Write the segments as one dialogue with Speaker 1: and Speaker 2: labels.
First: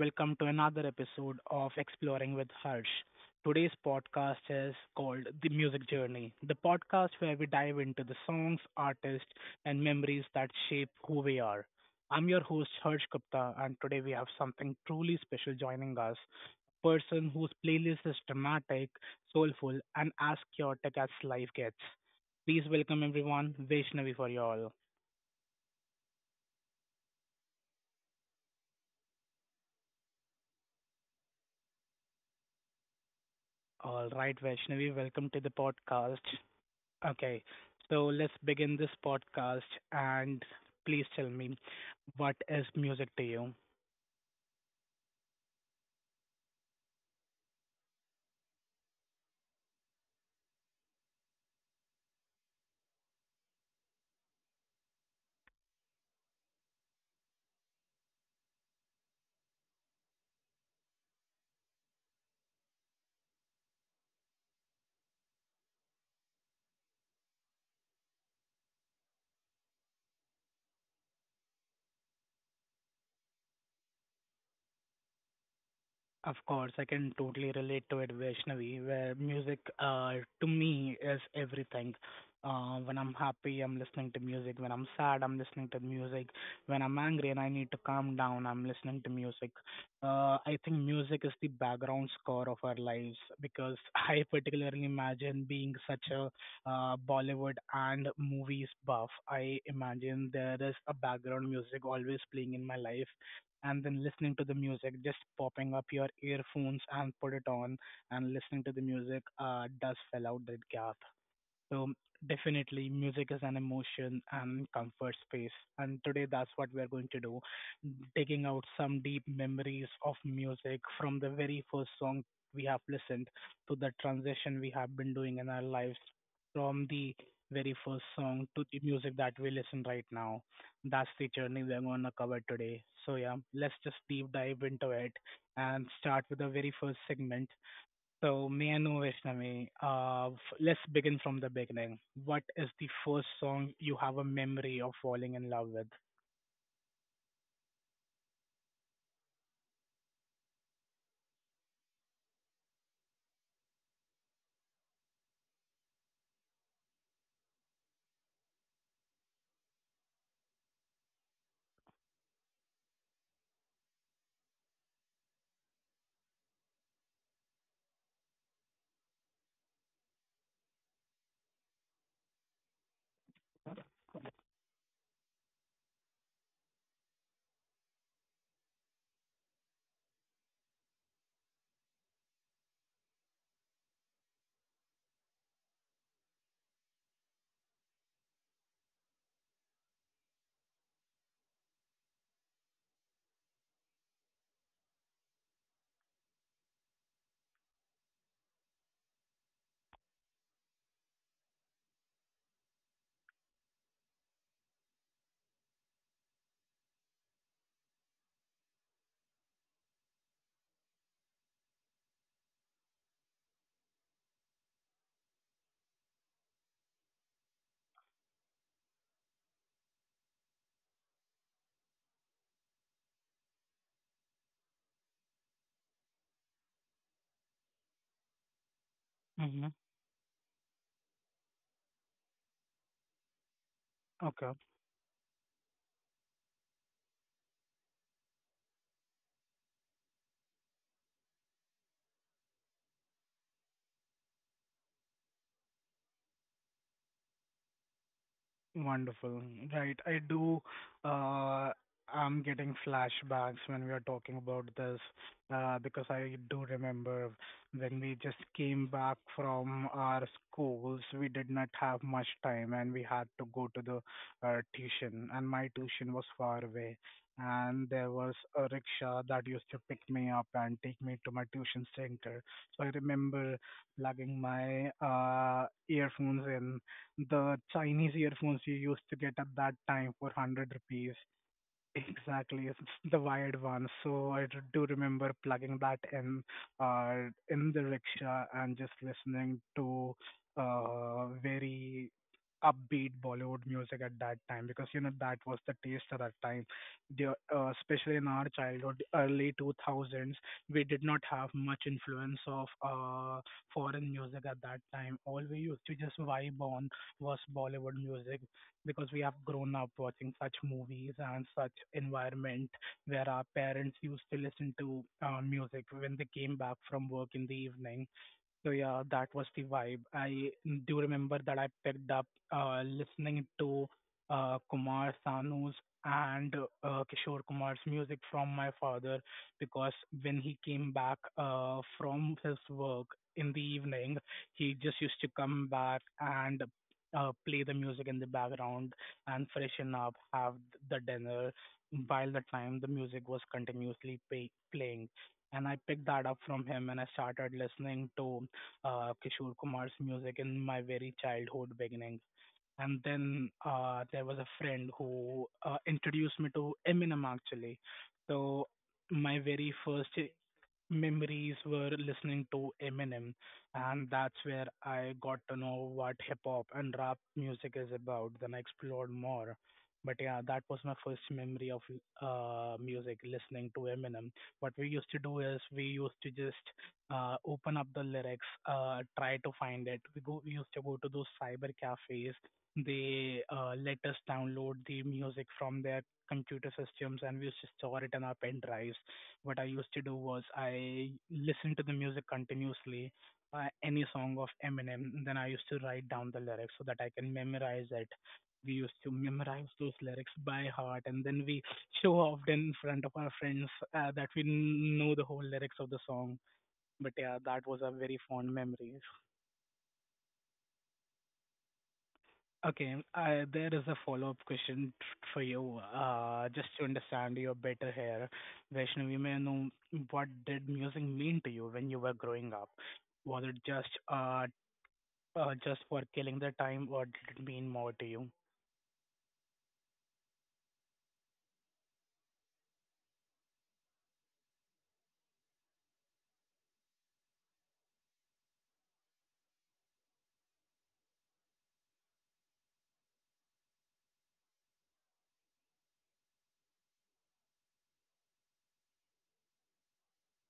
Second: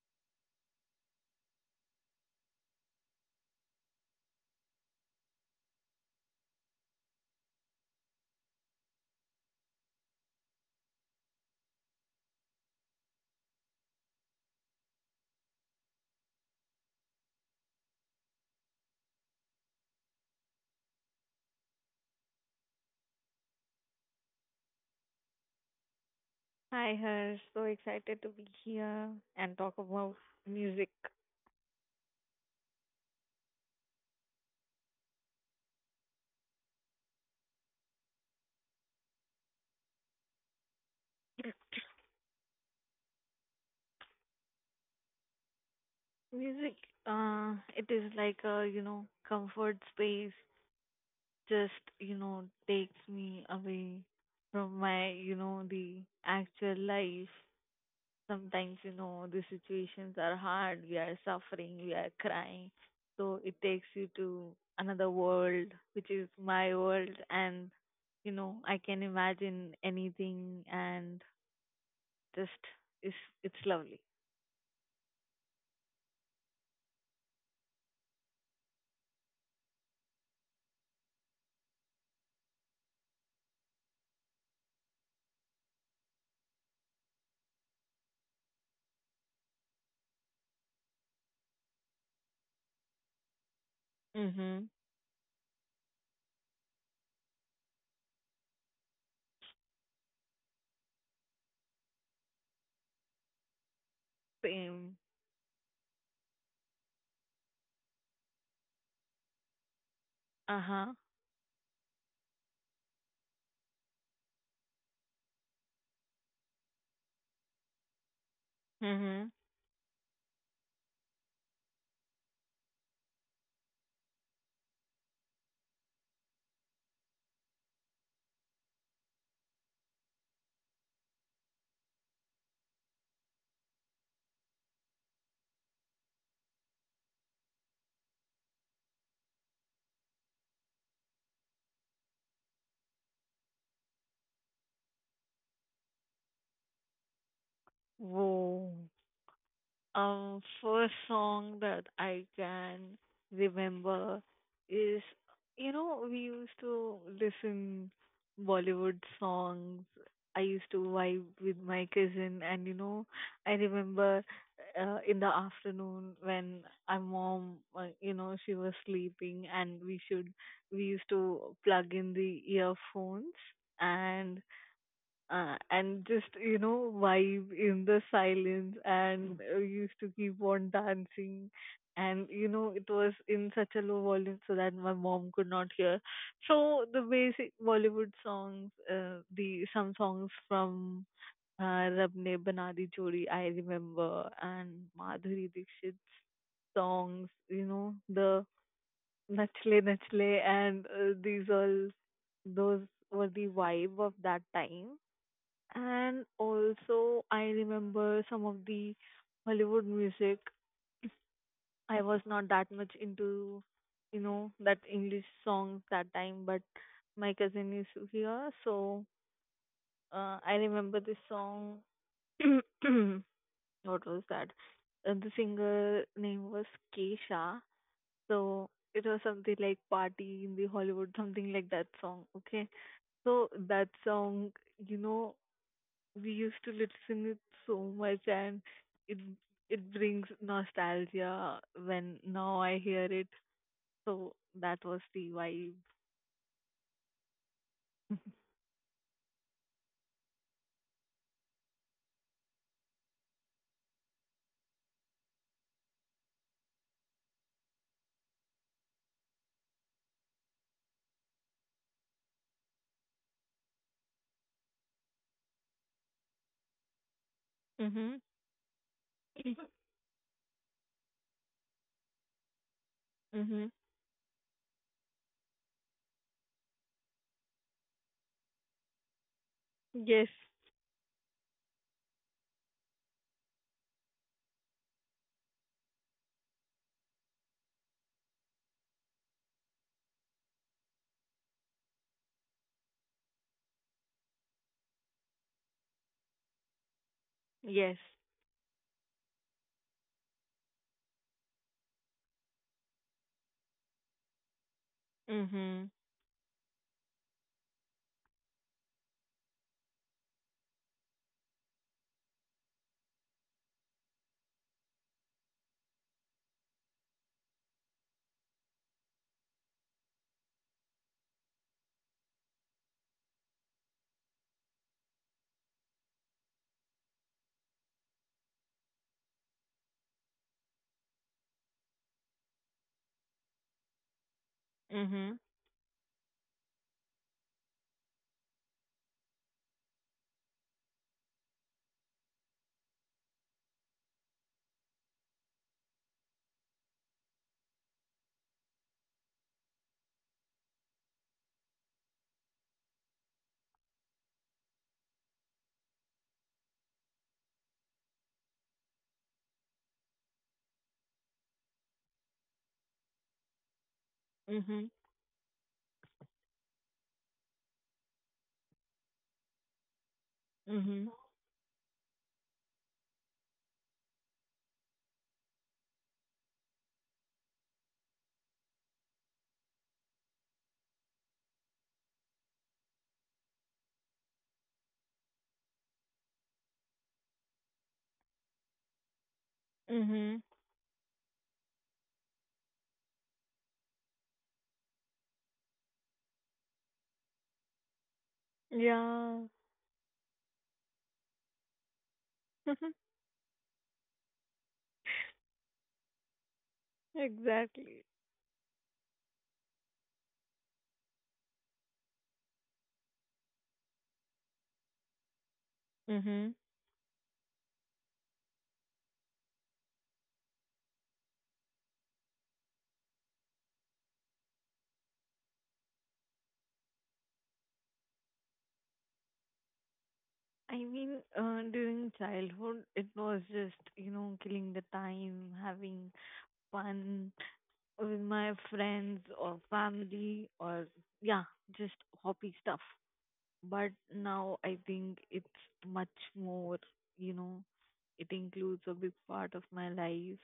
Speaker 1: welcome to another episode of Exploring with Harsh. Today's podcast is called The Music Journey, the podcast where we dive into the songs, artists, and memories that shape who we are. I'm your host, Harsh Gupta, and today we have something truly special joining us a person whose playlist is dramatic, soulful, and as chaotic as life gets. Please welcome everyone, Vaishnavi for you all.
Speaker 2: Hi, Harsh. So excited to be here and talk about music.
Speaker 1: All right, Vaishnavi, welcome to the podcast. Okay, so let's begin this podcast and please tell me, what is music to you?
Speaker 2: Music, it is like a, comfort space. Just, you know, takes me away from my, you know, the actual life. Sometimes, you know, the situations are hard. We are suffering. We are crying. So it takes you to another world, which is my world. And, you know, I can imagine anything and just is it's lovely.
Speaker 1: Of course, I can totally relate to it, Vaishnavi, where music to me is everything. When I'm happy, I'm listening to music. When I'm sad, I'm listening to music. When I'm angry and I need to calm down, I'm listening to music. I think music is the background score of our lives, because I
Speaker 2: Mm-hmm.
Speaker 1: particularly imagine being such a Bollywood and movies buff. I imagine there is a background music always playing in my life, and then listening to the music,
Speaker 2: Same.
Speaker 1: just popping up your earphones and put it on and listening to the music does fill out that
Speaker 2: Uh-huh.
Speaker 1: gap. So definitely music is an emotion and comfort space. And today that's what we are going to do. Taking out some deep
Speaker 2: Mm-hmm.
Speaker 1: memories of music from the very first song we have listened to, the transition we have been doing in our lives from the very first song to the music that we listen right now. That's the journey we're gonna cover today. So yeah, let's just deep dive into it and start with the very first segment. So, me and Vaishnavi, let's begin from the beginning. What is the first song you have a memory of falling in love with?
Speaker 2: वो first song that I can remember is, you know, we used to listen Bollywood songs. I used to vibe with my cousin, and you know, I remember in the afternoon when my mom, you know, she was sleeping, and we used to plug in the earphones, and and just you know vibe in the silence, and used to keep on dancing, and you know it was in such a low volume so that my mom could not hear. So the basic Bollywood songs, the some songs from Rab Ne Bana Jodi I remember, and Madhuri Dixit's songs, you know, the Nachle Nachle, and these all those were the vibe of that time. And also, I remember some of the Hollywood music. I was not that much into, you know, that English songs that time, but my cousin is here, so I remember this song. What was that? The singer name was Kesha, so it was something
Speaker 1: Mm-hmm.
Speaker 2: like "Party in the Hollywood," something like that song. Okay, so that
Speaker 1: Okay.
Speaker 2: song, you know, we used to listen it so much, and it it brings nostalgia when now I hear it. So that was the vibe.
Speaker 1: Wonderful. Right. Uh, I'm getting flashbacks when we are talking about this, because I do remember when we just came back from our schools, we did not have much time and we had to go to the tuition, and my tuition was far away. And there
Speaker 2: Mm-hmm.
Speaker 1: was a rickshaw that used to pick me up and take me to my tuition center. So I remember
Speaker 2: Mm-hmm.
Speaker 1: plugging my earphones in, the Chinese earphones you used to get at that time for
Speaker 2: Yes.
Speaker 1: 100 rupees. Exactly, it's the wired one. Do remember plugging that in the rickshaw and just listening to very upbeat Bollywood music at that time, because you know that was the taste at that time.
Speaker 2: Yes.
Speaker 1: Especially in our childhood, early two thousands, we did not have much influence of foreign music at that time. All we used
Speaker 2: Mm-hmm.
Speaker 1: to just vibe on was Bollywood music, because we have grown up watching such movies and such environment where our parents used to listen to music when they came back from work in the evening. So yeah, that was the vibe. I do remember that I picked up listening to Kumar Sanu's and Kishore Kumar's music from my father, because when he came back from his work in the evening, he just used to
Speaker 2: Mm-hmm.
Speaker 1: come back and play the music in the background and freshen up, have the dinner, while the time the music was continuously playing, and I picked that up from him and I started listening to Kishore Kumar's music in my very childhood beginning. And then there was a friend who introduced me to Eminem actually. So my very first memories were listening to Eminem, and that's where
Speaker 2: Mm-hmm.
Speaker 1: I got to know what hip hop and rap music is about. Then I explored more. But yeah, that was my
Speaker 2: Mm-hmm.
Speaker 1: first memory of music, listening to Eminem. What we used to do is we used to just open up the lyrics, try to find it. We used to go to those cyber cafes. They let us download the music from their computer systems, and we used to store it in our pen drives. What I used to do
Speaker 2: Mm-hmm.
Speaker 1: was I listened to the music continuously, any song of Eminem, then I used to write down the lyrics so that I can memorize it. We used to
Speaker 2: Yeah.
Speaker 1: memorize those lyrics by heart, and then we show off in front of our friends that we know the whole lyrics of the song. But yeah, that was a
Speaker 2: Exactly.
Speaker 1: very fond memory. Okay. There is a follow-up question for you.
Speaker 2: Mm-hmm.
Speaker 1: Just to understand you better here, Vaishnavi, may I know what did music mean to you when you were growing up? Was it just for killing the time, or did it mean more to you?
Speaker 2: I mean, during childhood, it was just, you know, killing the time, having fun with my friends or family, or yeah, just hobby stuff. But now I think it's much more, you know, it includes a big part of my life.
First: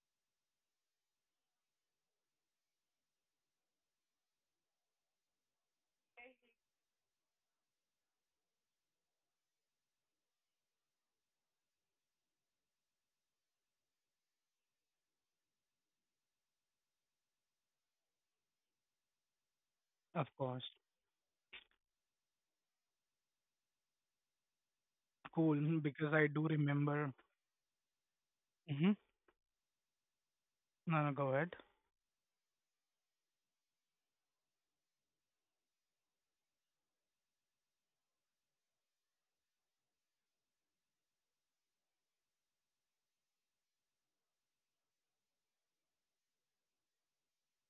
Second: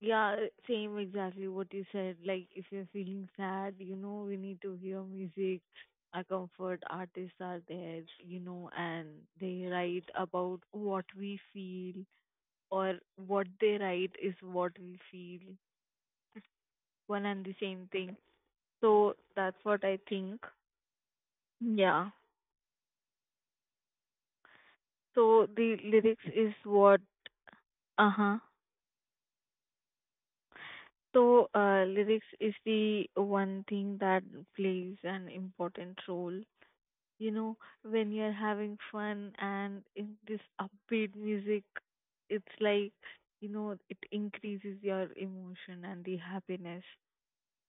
Speaker 2: Yeah, same exactly what you said. Like if you're feeling sad, you know, we need to hear music. Our comfort artists are there, you know, and they write about what we feel, or what they write is what we feel. One and the same thing. So that's what I
Speaker 1: Of
Speaker 2: think.
Speaker 1: course.
Speaker 2: Yeah. So the
Speaker 1: Cool, because
Speaker 2: lyrics
Speaker 1: I do
Speaker 2: is what
Speaker 1: remember.
Speaker 2: uh-huh.
Speaker 1: Mm-hmm. No, no, go ahead.
Speaker 2: So lyrics is the one thing that plays an important role. You know, when you're having fun and in this upbeat music, it's like, you know, it increases your emotion and the happiness.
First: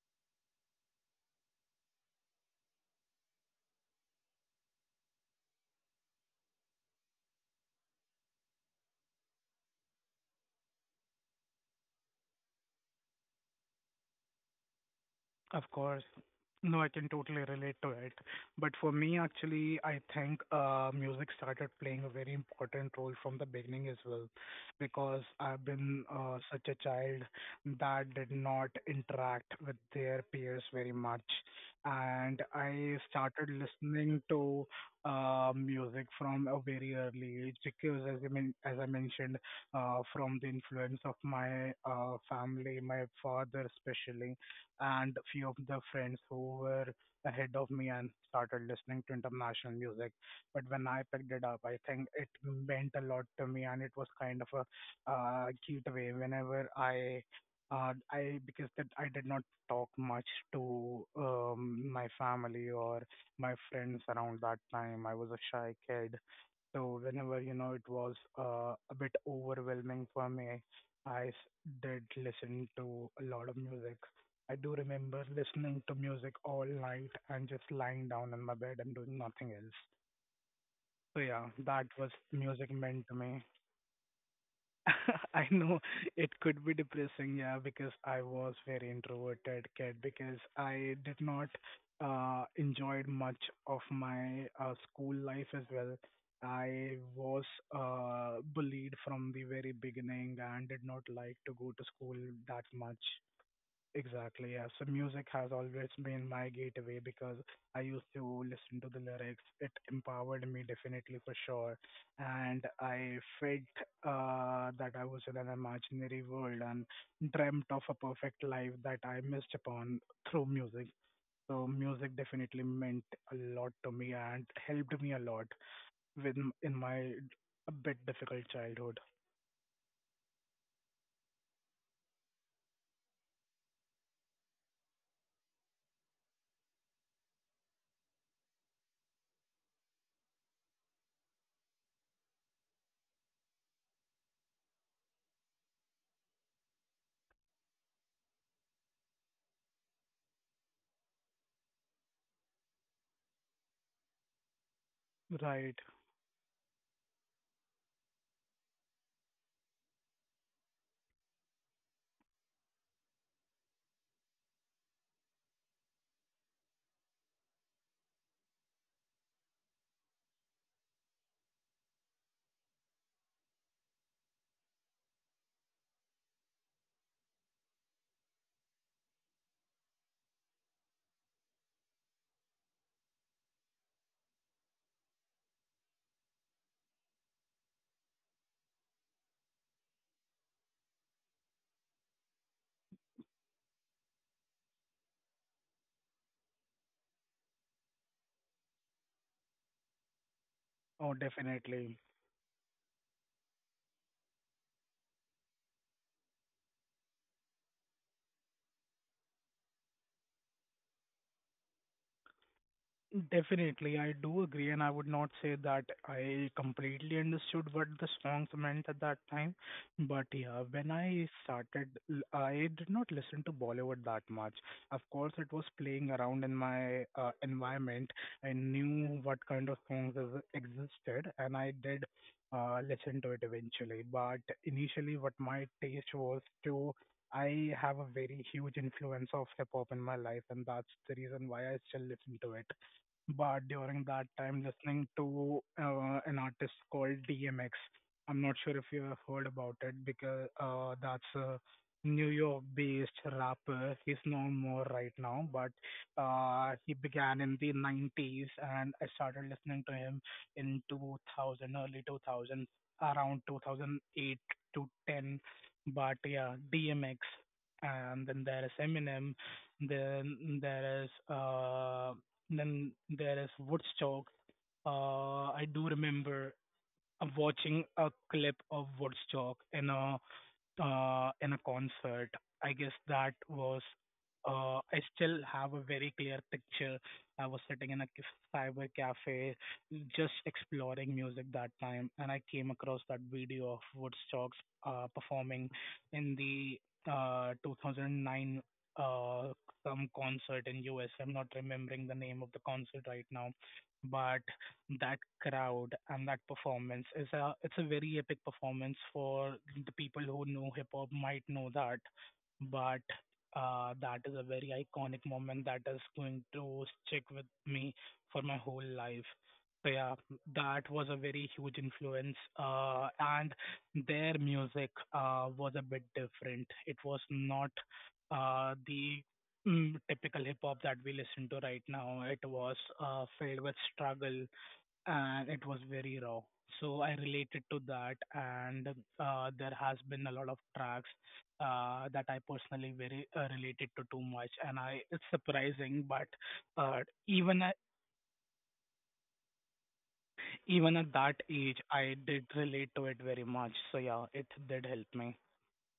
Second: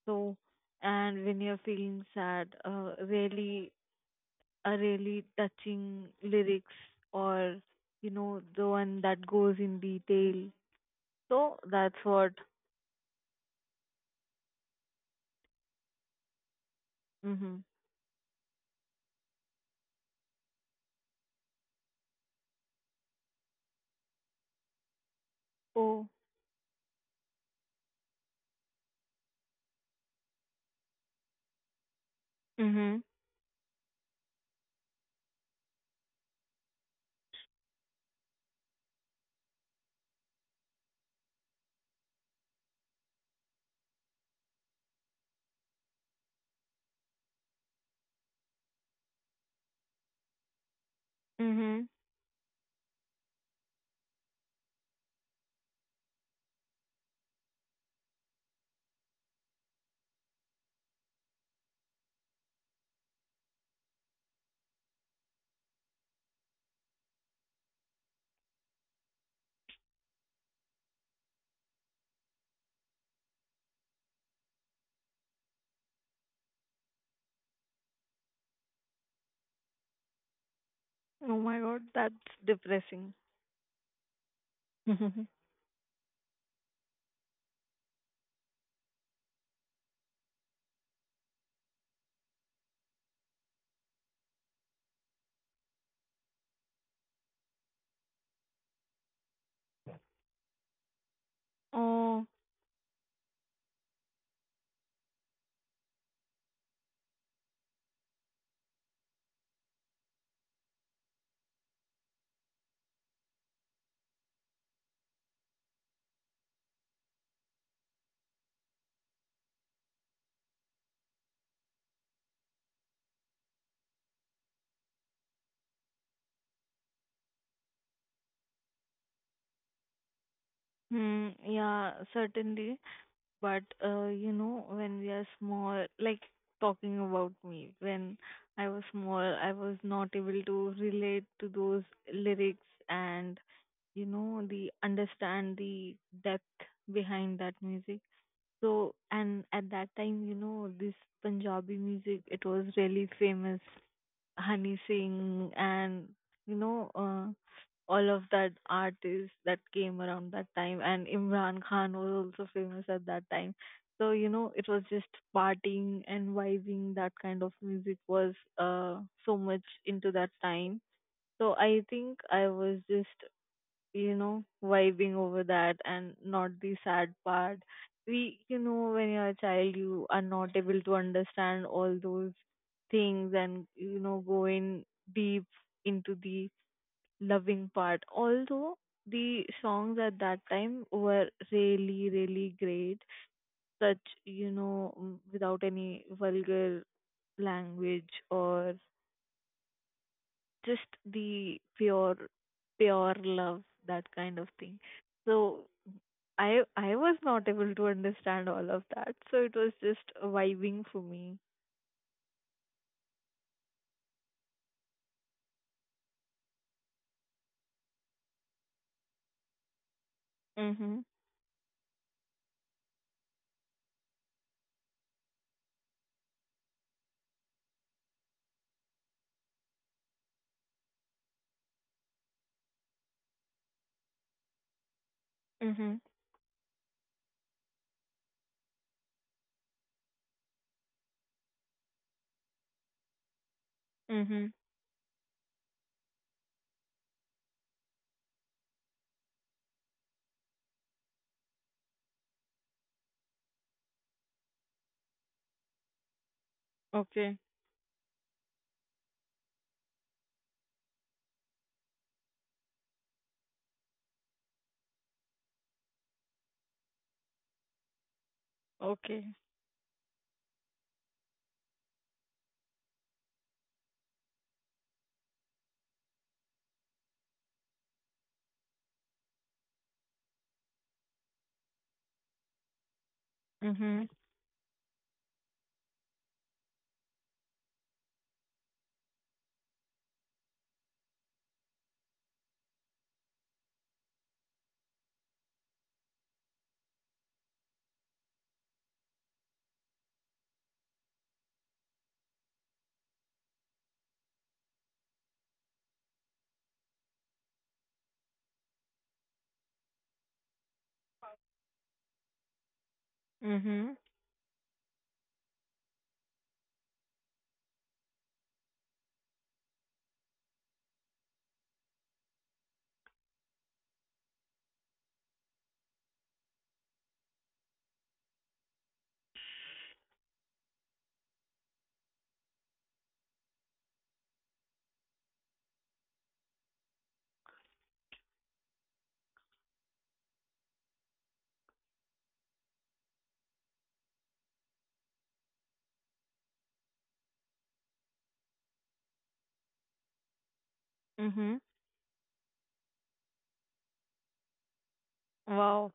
Speaker 2: So and when you're feeling sad, really a really touching lyrics, or you know the one that goes in detail. So that's what.
Speaker 1: Of course. No, I can totally
Speaker 2: Hmm.
Speaker 1: relate to it. But for me, actually, I think music started playing a very important role from the beginning as well, because I've been
Speaker 2: Oh.
Speaker 1: such a child that did not interact with their peers very much. And I
Speaker 2: Mhm.
Speaker 1: started listening to music from a very early age because, as I mentioned, from the influence of my family, my father especially, and few of the friends who were ahead of me and started listening to international music. But when I picked it up, I
Speaker 2: Mhm.
Speaker 1: think it meant a lot to me, and it was kind of a gateway whenever I. Because that I did not talk much to my family or my friends around that time. I was a shy kid, so whenever, you know, it was a bit overwhelming for me, I s- did listen to a lot of music. I do remember listening to music all night and just lying down on my bed and doing nothing else. So
Speaker 2: Oh
Speaker 1: yeah,
Speaker 2: my God,
Speaker 1: that was
Speaker 2: that's
Speaker 1: music meant
Speaker 2: depressing.
Speaker 1: to me. I know it could be depressing, yeah, because I was very introverted kid because I did not enjoyed much of my school life as well. I was bullied from the very beginning and did not like to go to school
Speaker 2: Oh.
Speaker 1: that much. Exactly, yeah. So music has always been my gateway, because I used to listen to the lyrics. It empowered me definitely for sure. And I felt that I was in an imaginary world and dreamt of a perfect life that I missed upon through music. So music definitely meant a lot to me and helped me a lot with in my a bit difficult childhood.
Speaker 2: Hmm, yeah, certainly. But you know, when we are small, like talking about me, when I was small, I was not able to relate to those lyrics and you know the understand the depth behind that music. So and at that time, you know, this Punjabi music, it was really famous. Honey Singh
Speaker 1: Right.
Speaker 2: and you know all of that artists that came around that time, and Imran Khan was also famous at that time. So you know it was just partying and vibing, that kind of music was so much into that time. So I think I was just you know, vibing over that and not the sad part. We, you know, when you're a child, you are not able to understand all those things, and, you know, going deep into the loving part. Although the songs at that time were really, really great, such, you know, mm, without any vulgar language, or just
Speaker 1: Oh,
Speaker 2: the
Speaker 1: definitely.
Speaker 2: pure, pure love, that kind of thing. So I was not able to understand all of that, so it was just vibing for me.
Speaker 1: Definitely, I do agree, and I would not say that I completely understood what the songs meant at that time. But yeah, when
Speaker 2: Mhm.
Speaker 1: I started, l- I did not listen to Bollywood that much. Of course, it was playing around in my environment. I knew what kind of songs existed, and I did listen to it eventually. But initially, what my
Speaker 2: Mhm.
Speaker 1: taste was to, I have a very huge influence of hip hop in my life, and that's the reason why I still listen to it, but during that
Speaker 2: Mhm.
Speaker 1: time listening to an artist called DMX. I'm not sure if you have heard about it, because that's a New York based rapper. He's no more right now, but he
Speaker 2: Okay.
Speaker 1: began in the 90s and I started listening to him in 2000, early 2000, around 2008 to 10. But yeah, DMX. And then there is
Speaker 2: Okay.
Speaker 1: Eminem. Then there is uh, then there is Woodstock. I do remember watching a clip of Woodstock in a concert. I guess that was,
Speaker 2: Mhm.
Speaker 1: I still have a very clear picture. I was sitting in a cyber cafe just exploring music that time, and I came across that video of Woodstocks performing in the 2009 uh, some concert in US. I'm not remembering the name of the concert right now, but that crowd and that performance is a it's a very epic performance for the people who know hip hop might know that, but
Speaker 2: Mhm.
Speaker 1: that is a very iconic moment that is going to stick with me for my whole life. So yeah, that was a very huge influence and their music was a bit different. It was not uh, the typical hip hop that we listen to right now. It was filled with struggle, and it was very raw. So I related to that, and there has been a lot of tracks that I personally very related to too much, and I it's surprising, but uh, even at, even at that
Speaker 2: Mhm.
Speaker 1: age, I did relate to it very much. So yeah, it did help me.
Speaker 2: Wow.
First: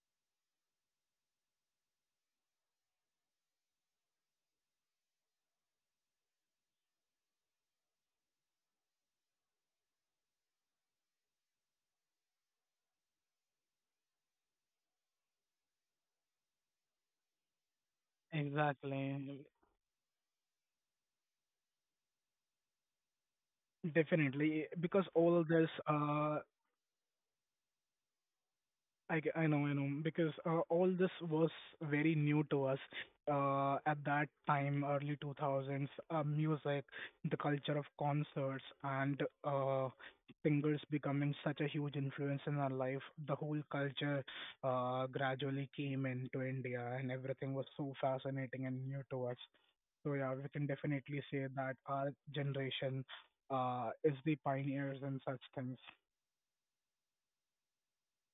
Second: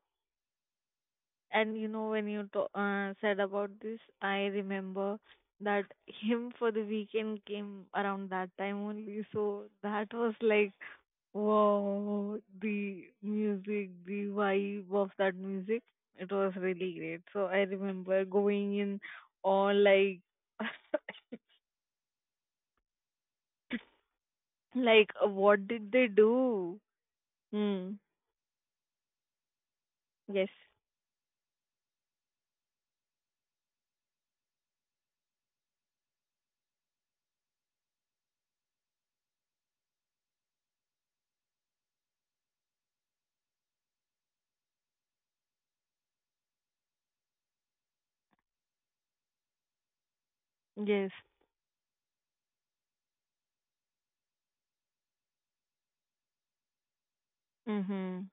Speaker 2: And you know, when you said about this, I remember that him for the weekend came around that time only. So that was like, wow, the music, the vibe of that music, it was really great. So I remember going in
Speaker 1: Exactly.
Speaker 2: all like,
Speaker 1: Definitely, because
Speaker 2: like,
Speaker 1: all
Speaker 2: what
Speaker 1: this
Speaker 2: did they do? Hmm.
Speaker 1: I know, because
Speaker 2: Yes.
Speaker 1: all this was very new to us at that time, early 2000s. Music, the culture of concerts, and singers becoming such a huge influence in our life. The whole culture gradually came into India, and everything was so fascinating and new to us. So, yeah, we can
Speaker 2: Yes.
Speaker 1: definitely say that our generation is the pioneers in such things.
Speaker 2: Mm-hmm.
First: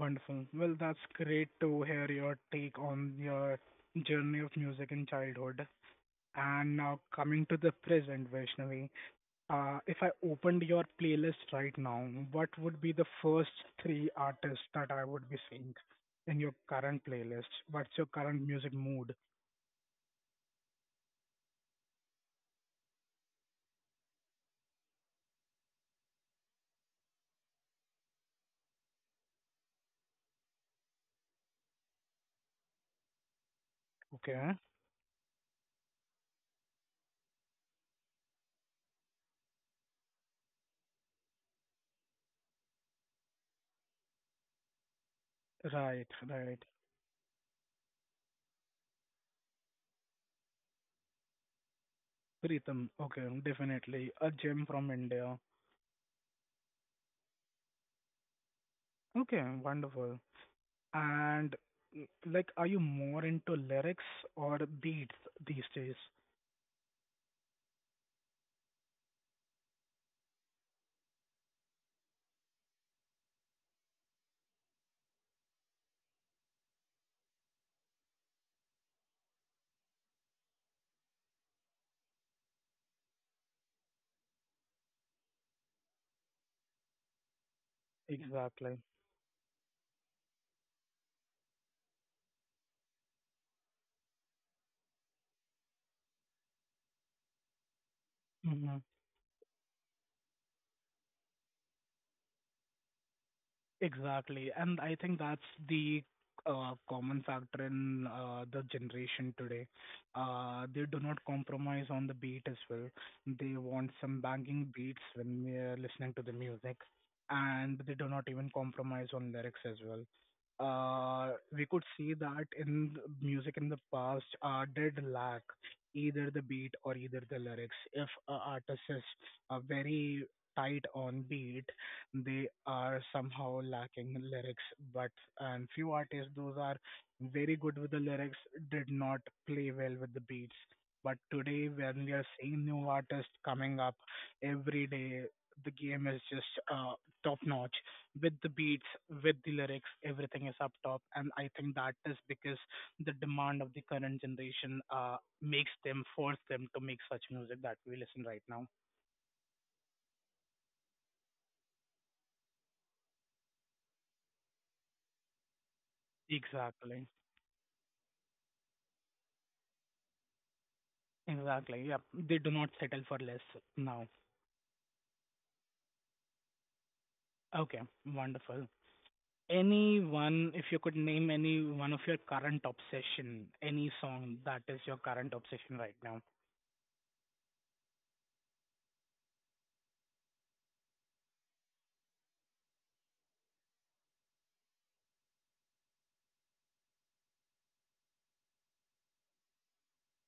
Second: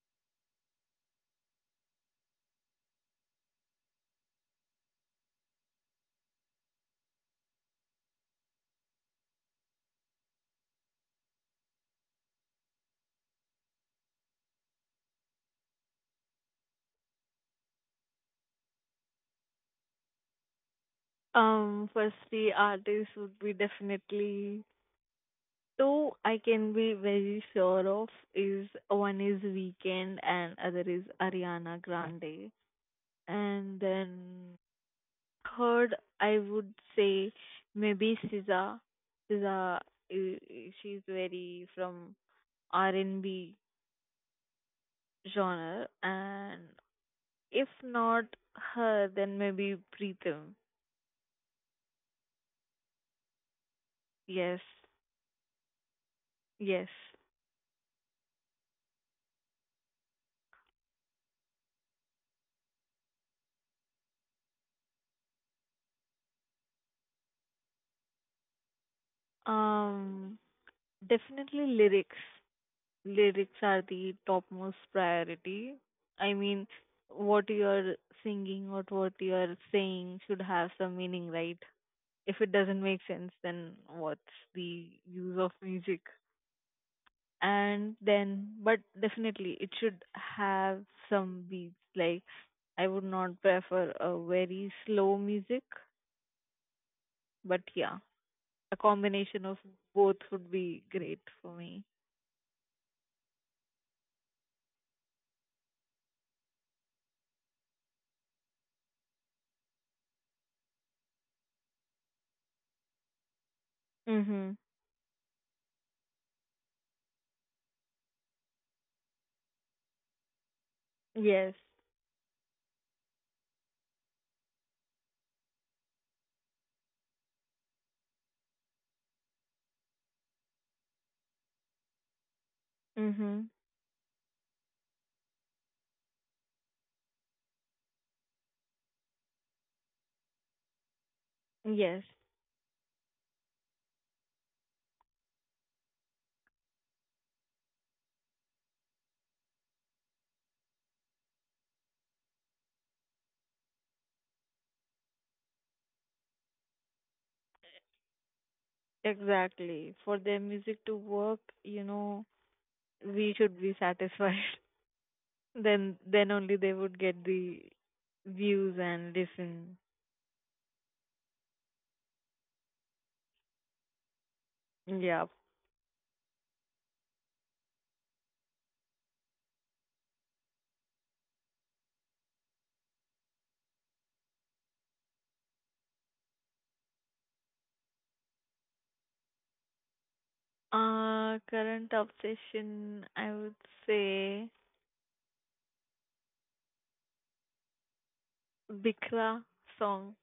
Speaker 1: Wonderful. Well, that's great to hear your take on your journey of music in childhood. And now coming to the present, Vaishnavi, if I opened your playlist right now, what would be the first three artists that I would be seeing in your current playlist? What's your current music mood?
Speaker 2: Firstly, artist would be definitely two I can be very sure of is one is Weekend, and other is Ariana Grande. And
Speaker 1: Okay.
Speaker 2: then third I would say maybe SZA. SZA she's very from R&B genre,
Speaker 1: Right, right.
Speaker 2: and if not her then maybe Preetham.
Speaker 1: Pritam. Okay, definitely. A
Speaker 2: Yes.
Speaker 1: gem from India.
Speaker 2: Yes.
Speaker 1: Okay, wonderful. And like, are you more into lyrics or beats these days?
Speaker 2: Um definitely lyrics, lyrics are the topmost priority. I mean, what you're singing or what you're saying should have some meaning, right? If it doesn't make sense, then what's the use of music? And then,
Speaker 1: Exactly.
Speaker 2: but definitely, it should have some beats. Like, I would not prefer a very slow music, but yeah, a combination of both would be great for me.
Speaker 1: Exactly. And I think that's the common factor in the generation today. They do not compromise on the beat as well. They want some
Speaker 2: Mhm.
Speaker 1: banging beats when we are listening to the music, and they do not even compromise on lyrics as well.
Speaker 2: Yes.
Speaker 1: We could see that in the music in the past did lack either the beat or either the lyrics. If a artist is very tight on beat, they are
Speaker 2: Mhm.
Speaker 1: somehow lacking lyrics but and few artists those are very good with the lyrics did not play well with the beats but today when
Speaker 2: Yes.
Speaker 1: we are seeing new artists coming up every day the game is just top notch with the beats with the lyrics everything is up top and I think that is because the demand of the current generation makes them force them to make such music that we listen right now
Speaker 2: Exactly. For their music to work, you know, we should be satisfied. Then only they would
Speaker 1: exactly.
Speaker 2: get the views and listen.
Speaker 1: Exactly. Yep. They do not settle for less now.
Speaker 2: Yeah.
Speaker 1: Okay. Wonderful. Any one, if you could name any one of your current obsession, any song that is your current obsession right now.
Speaker 2: Current obsession I would say Bikra song.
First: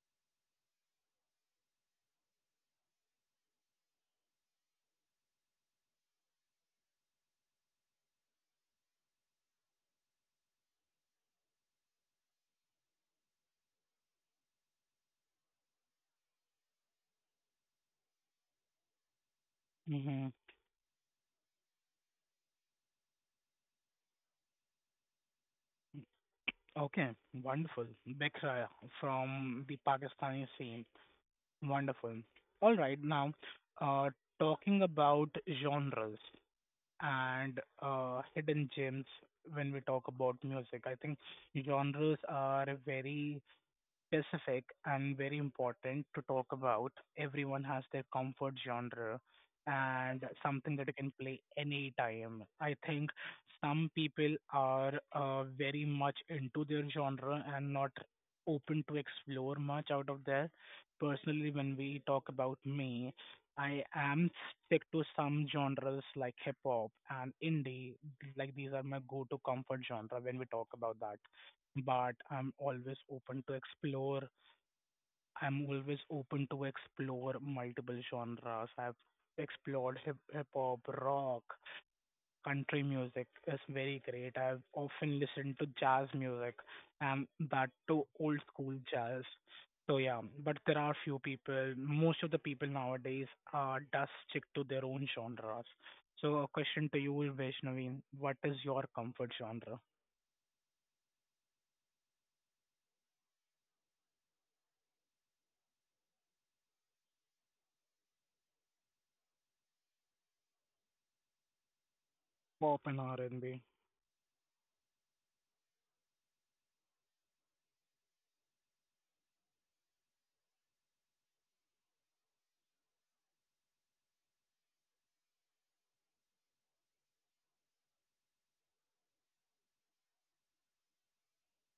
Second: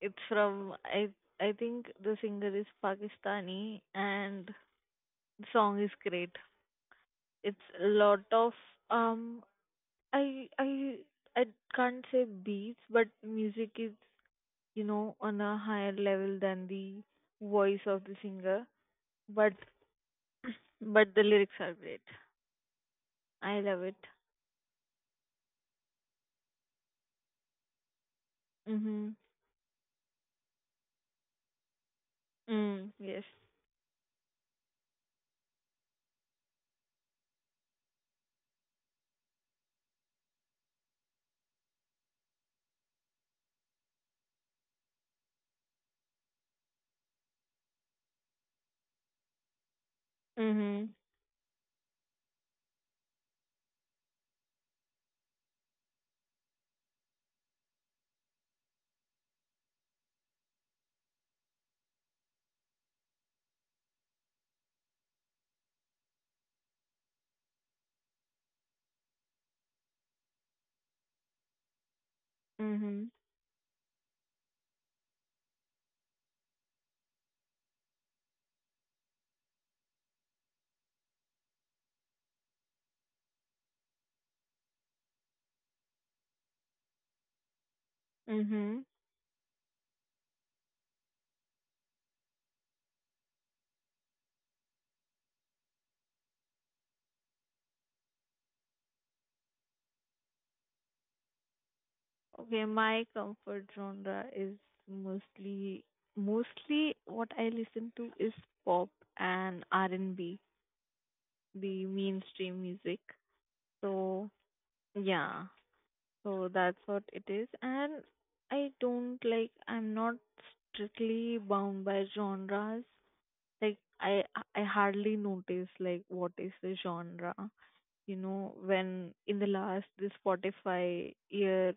Speaker 2: It's from I think the singer is Pakistani, and the song is great. It's a lot of um I I I can't say beats, but music is you know, on a higher level than the voice of the singer, but
Speaker 1: Mm-hmm.
Speaker 2: but the lyrics are great. I love it.
Speaker 1: Okay, wonderful. Beksha
Speaker 2: Mhm.
Speaker 1: from the Pakistani scene. Wonderful. All
Speaker 2: Mm,
Speaker 1: right,
Speaker 2: yes.
Speaker 1: now uh, talking about genres and hidden gems when we talk about music, I think genres are a very specific and very important to talk about. Everyone has their comfort genre and something that you
Speaker 2: Mhm.
Speaker 1: can play anytime. I think some people are very much into their genre and not open to explore much out of there. Personally, when we talk about me, I am stick to some genres like hip hop and indie. Like these are my go-to comfort genre when we talk about that but I'm always
Speaker 2: Mhm.
Speaker 1: open to explore. I'm always open to explore multiple genres. I've explored hip hop, rock, country music is very great. I've often listened to jazz music and that too old school
Speaker 2: Mhm.
Speaker 1: jazz. So yeah, but there are few people. Most of the people nowadays does stick to their own genres. So a question to you, Vaishnavi, what is your comfort genre?
Speaker 2: Okay, my comfort genre is mostly mostly what I listen to is pop and R&B, the mainstream
Speaker 1: Pop
Speaker 2: music.
Speaker 1: and R&B.
Speaker 2: So, yeah. So that's what it is. And I don't like, I'm not strictly bound by genres. Like, I hardly notice, like, what is the genre. You know, when in the last, this Spotify year,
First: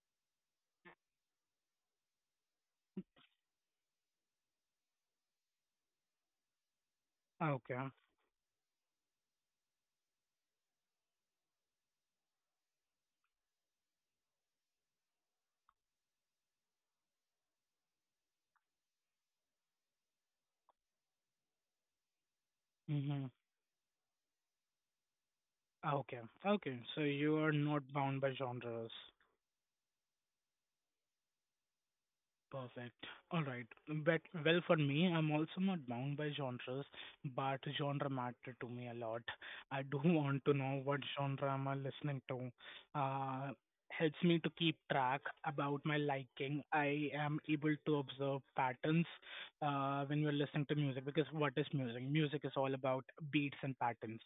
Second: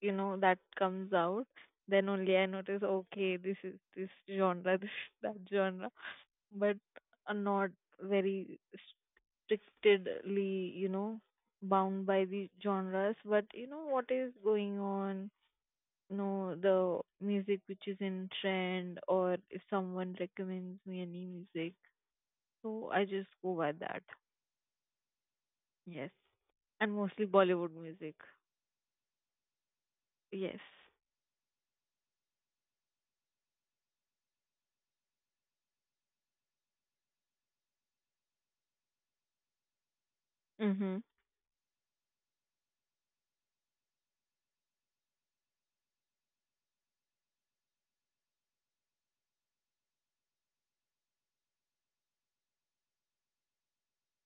Speaker 2: you know, that comes out, then only I notice, okay, this is this genre, this is that genre. But not
Speaker 1: Okay.
Speaker 2: very strictly, you know, bound by the genres, but you know what is going on, you know, the music which is in trend, or if someone recommends me any music, so I
Speaker 1: Mm-hmm.
Speaker 2: just go by that. Yes,
Speaker 1: Okay, okay.
Speaker 2: and
Speaker 1: So
Speaker 2: mostly
Speaker 1: you are
Speaker 2: Bollywood
Speaker 1: not
Speaker 2: music.
Speaker 1: bound by genres.
Speaker 2: Yes.
Speaker 1: Perfect. All right. But well, for me, I'm also not bound by genres, but genre matter to me a lot. I do want to know what
Speaker 2: Mhm.
Speaker 1: genre am I listening to. Uh, helps me to keep track about my liking. I am able to observe patterns when you're listening to music because what is music? Music is all about beats and patterns.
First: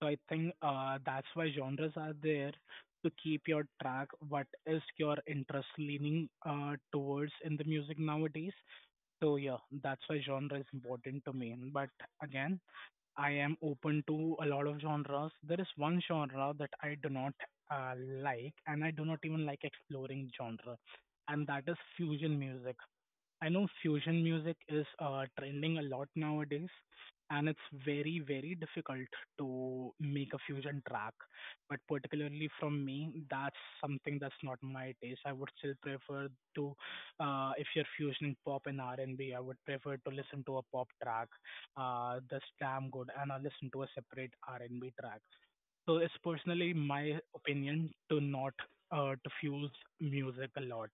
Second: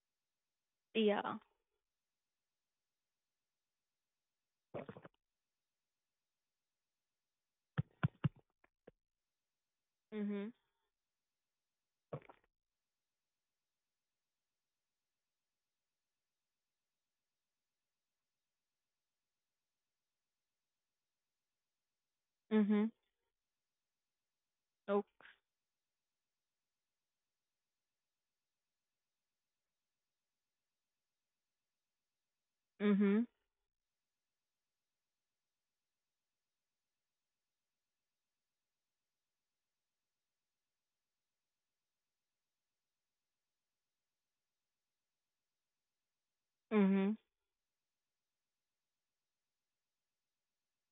Speaker 1: So I think that's
Speaker 2: Yeah.
Speaker 1: why genres are there to keep your track? What is your interest leaning towards in the music nowadays? So yeah, that's why
Speaker 2: Mhm.
Speaker 1: genre is important to me. But again, I am open to a lot of genres. There is one genre that I do not uh, like, and I do not even like exploring genre, and that is fusion music.
Speaker 2: Mhm.
Speaker 1: I know fusion music is
Speaker 2: Okay.
Speaker 1: trending a lot nowadays, and it's very, very difficult to make a fusion track. But particularly from me,
Speaker 2: Mhm.
Speaker 1: that's something that's not my taste. I would still prefer to, if you're fusioning pop and R&B, I would prefer to listen to a pop track that's damn good, and I listen to a separate R&B track. So it's personally
Speaker 2: Mhm.
Speaker 1: my opinion to not to fuse music a lot.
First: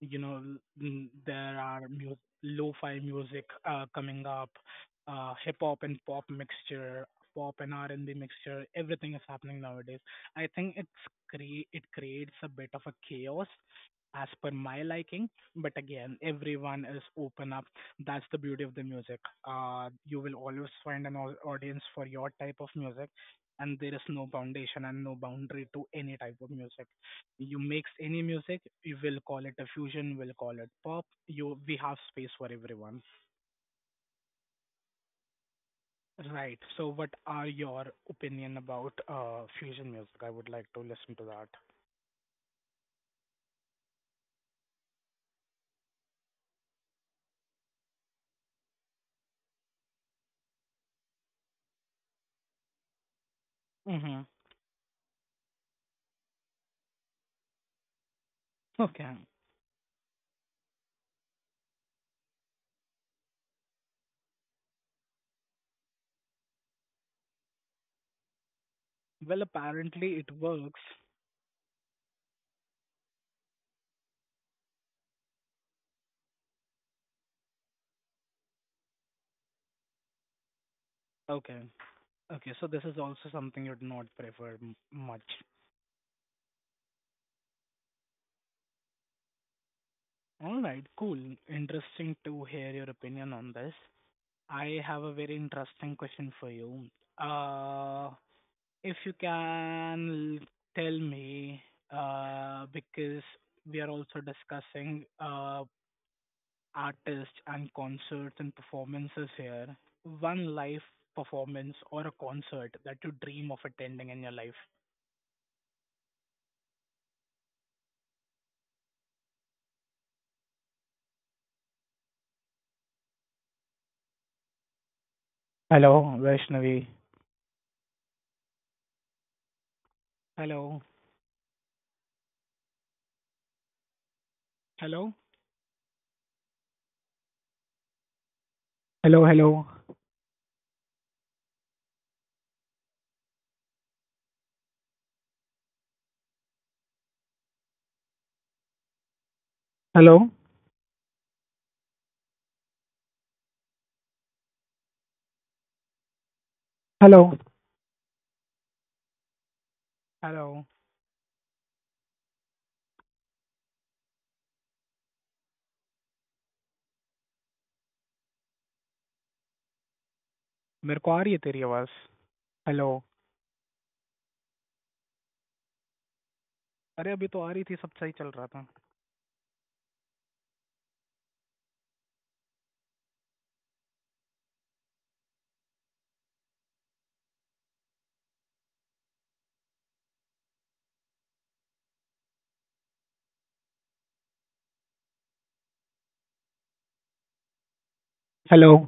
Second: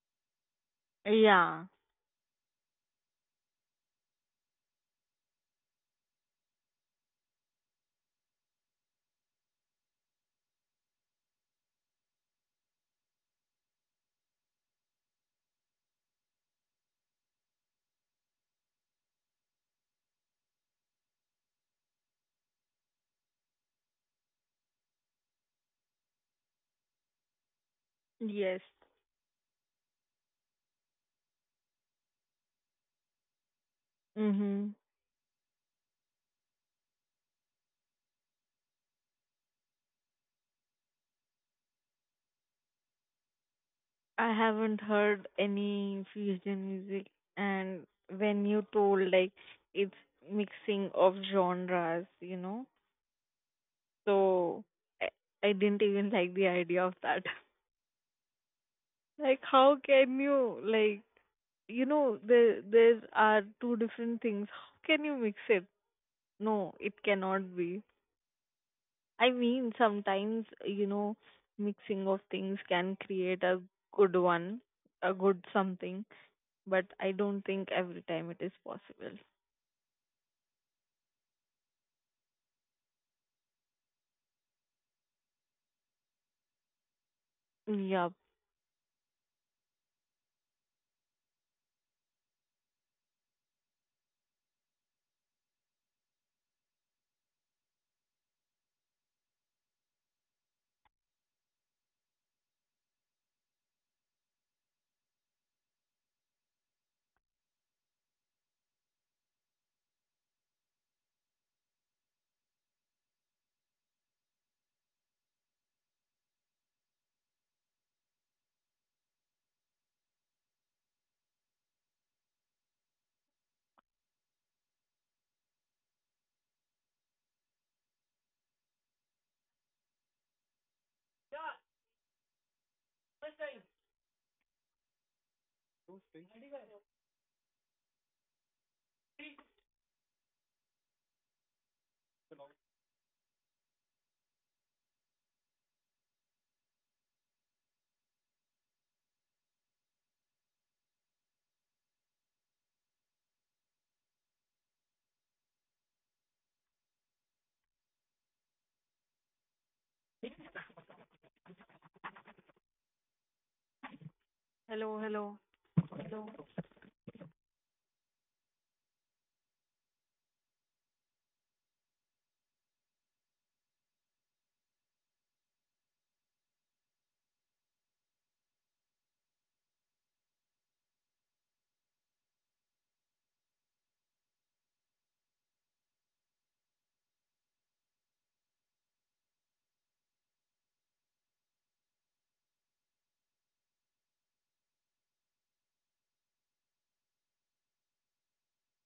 Speaker 1: You know, l- n- there
Speaker 2: Yeah.
Speaker 1: are lo-fi music coming up, hip hop and pop mixture, pop and R&B mixture. Everything is happening nowadays. I think it's it creates a bit of a chaos as per my liking but again everyone is open up that's the beauty of the music you will always find an audience for your type of music and there is no foundation and no boundary to any type of music. You mix any music,
Speaker 2: Yes.
Speaker 1: you will call it a fusion, will call it pop. You we have space for everyone.
Speaker 2: Mhm.
Speaker 1: Right. So what are your opinion about fusion music? I would like to listen to that.
Speaker 2: I haven't heard any fusion music, and when you told like it's mixing of genres, you know,
Speaker 1: Mm-hmm.
Speaker 2: so I, I didn't even like the idea of that.
Speaker 1: Okay.
Speaker 2: Like, how can you like, you know, there are two different things. How can you mix it? No, it cannot be. I
Speaker 1: Well,
Speaker 2: mean,
Speaker 1: apparently it
Speaker 2: sometimes
Speaker 1: works.
Speaker 2: you know, mixing of things can create a good one, a good something, but I don't think every time it is possible.
Speaker 1: Okay. Okay, so this is also something you'd not prefer much.
Speaker 2: Yep.
Speaker 1: All right, cool. Interesting to hear your opinion on this. I have a very interesting question for you. Uh, if you can tell me, because we are also discussing artists and concerts and performances here, one live performance or a concert that you dream of attending in your life. Hello, Vaishnavi. Hello, hello, Hello, hello. Hello, hello. Hello.
Speaker 2: Hello, hello.
Speaker 1: मेरे को आ रही है तेरी आवाज। Hello. अरे अभी तो आ रही थी, सब सही चल रहा था। Hello.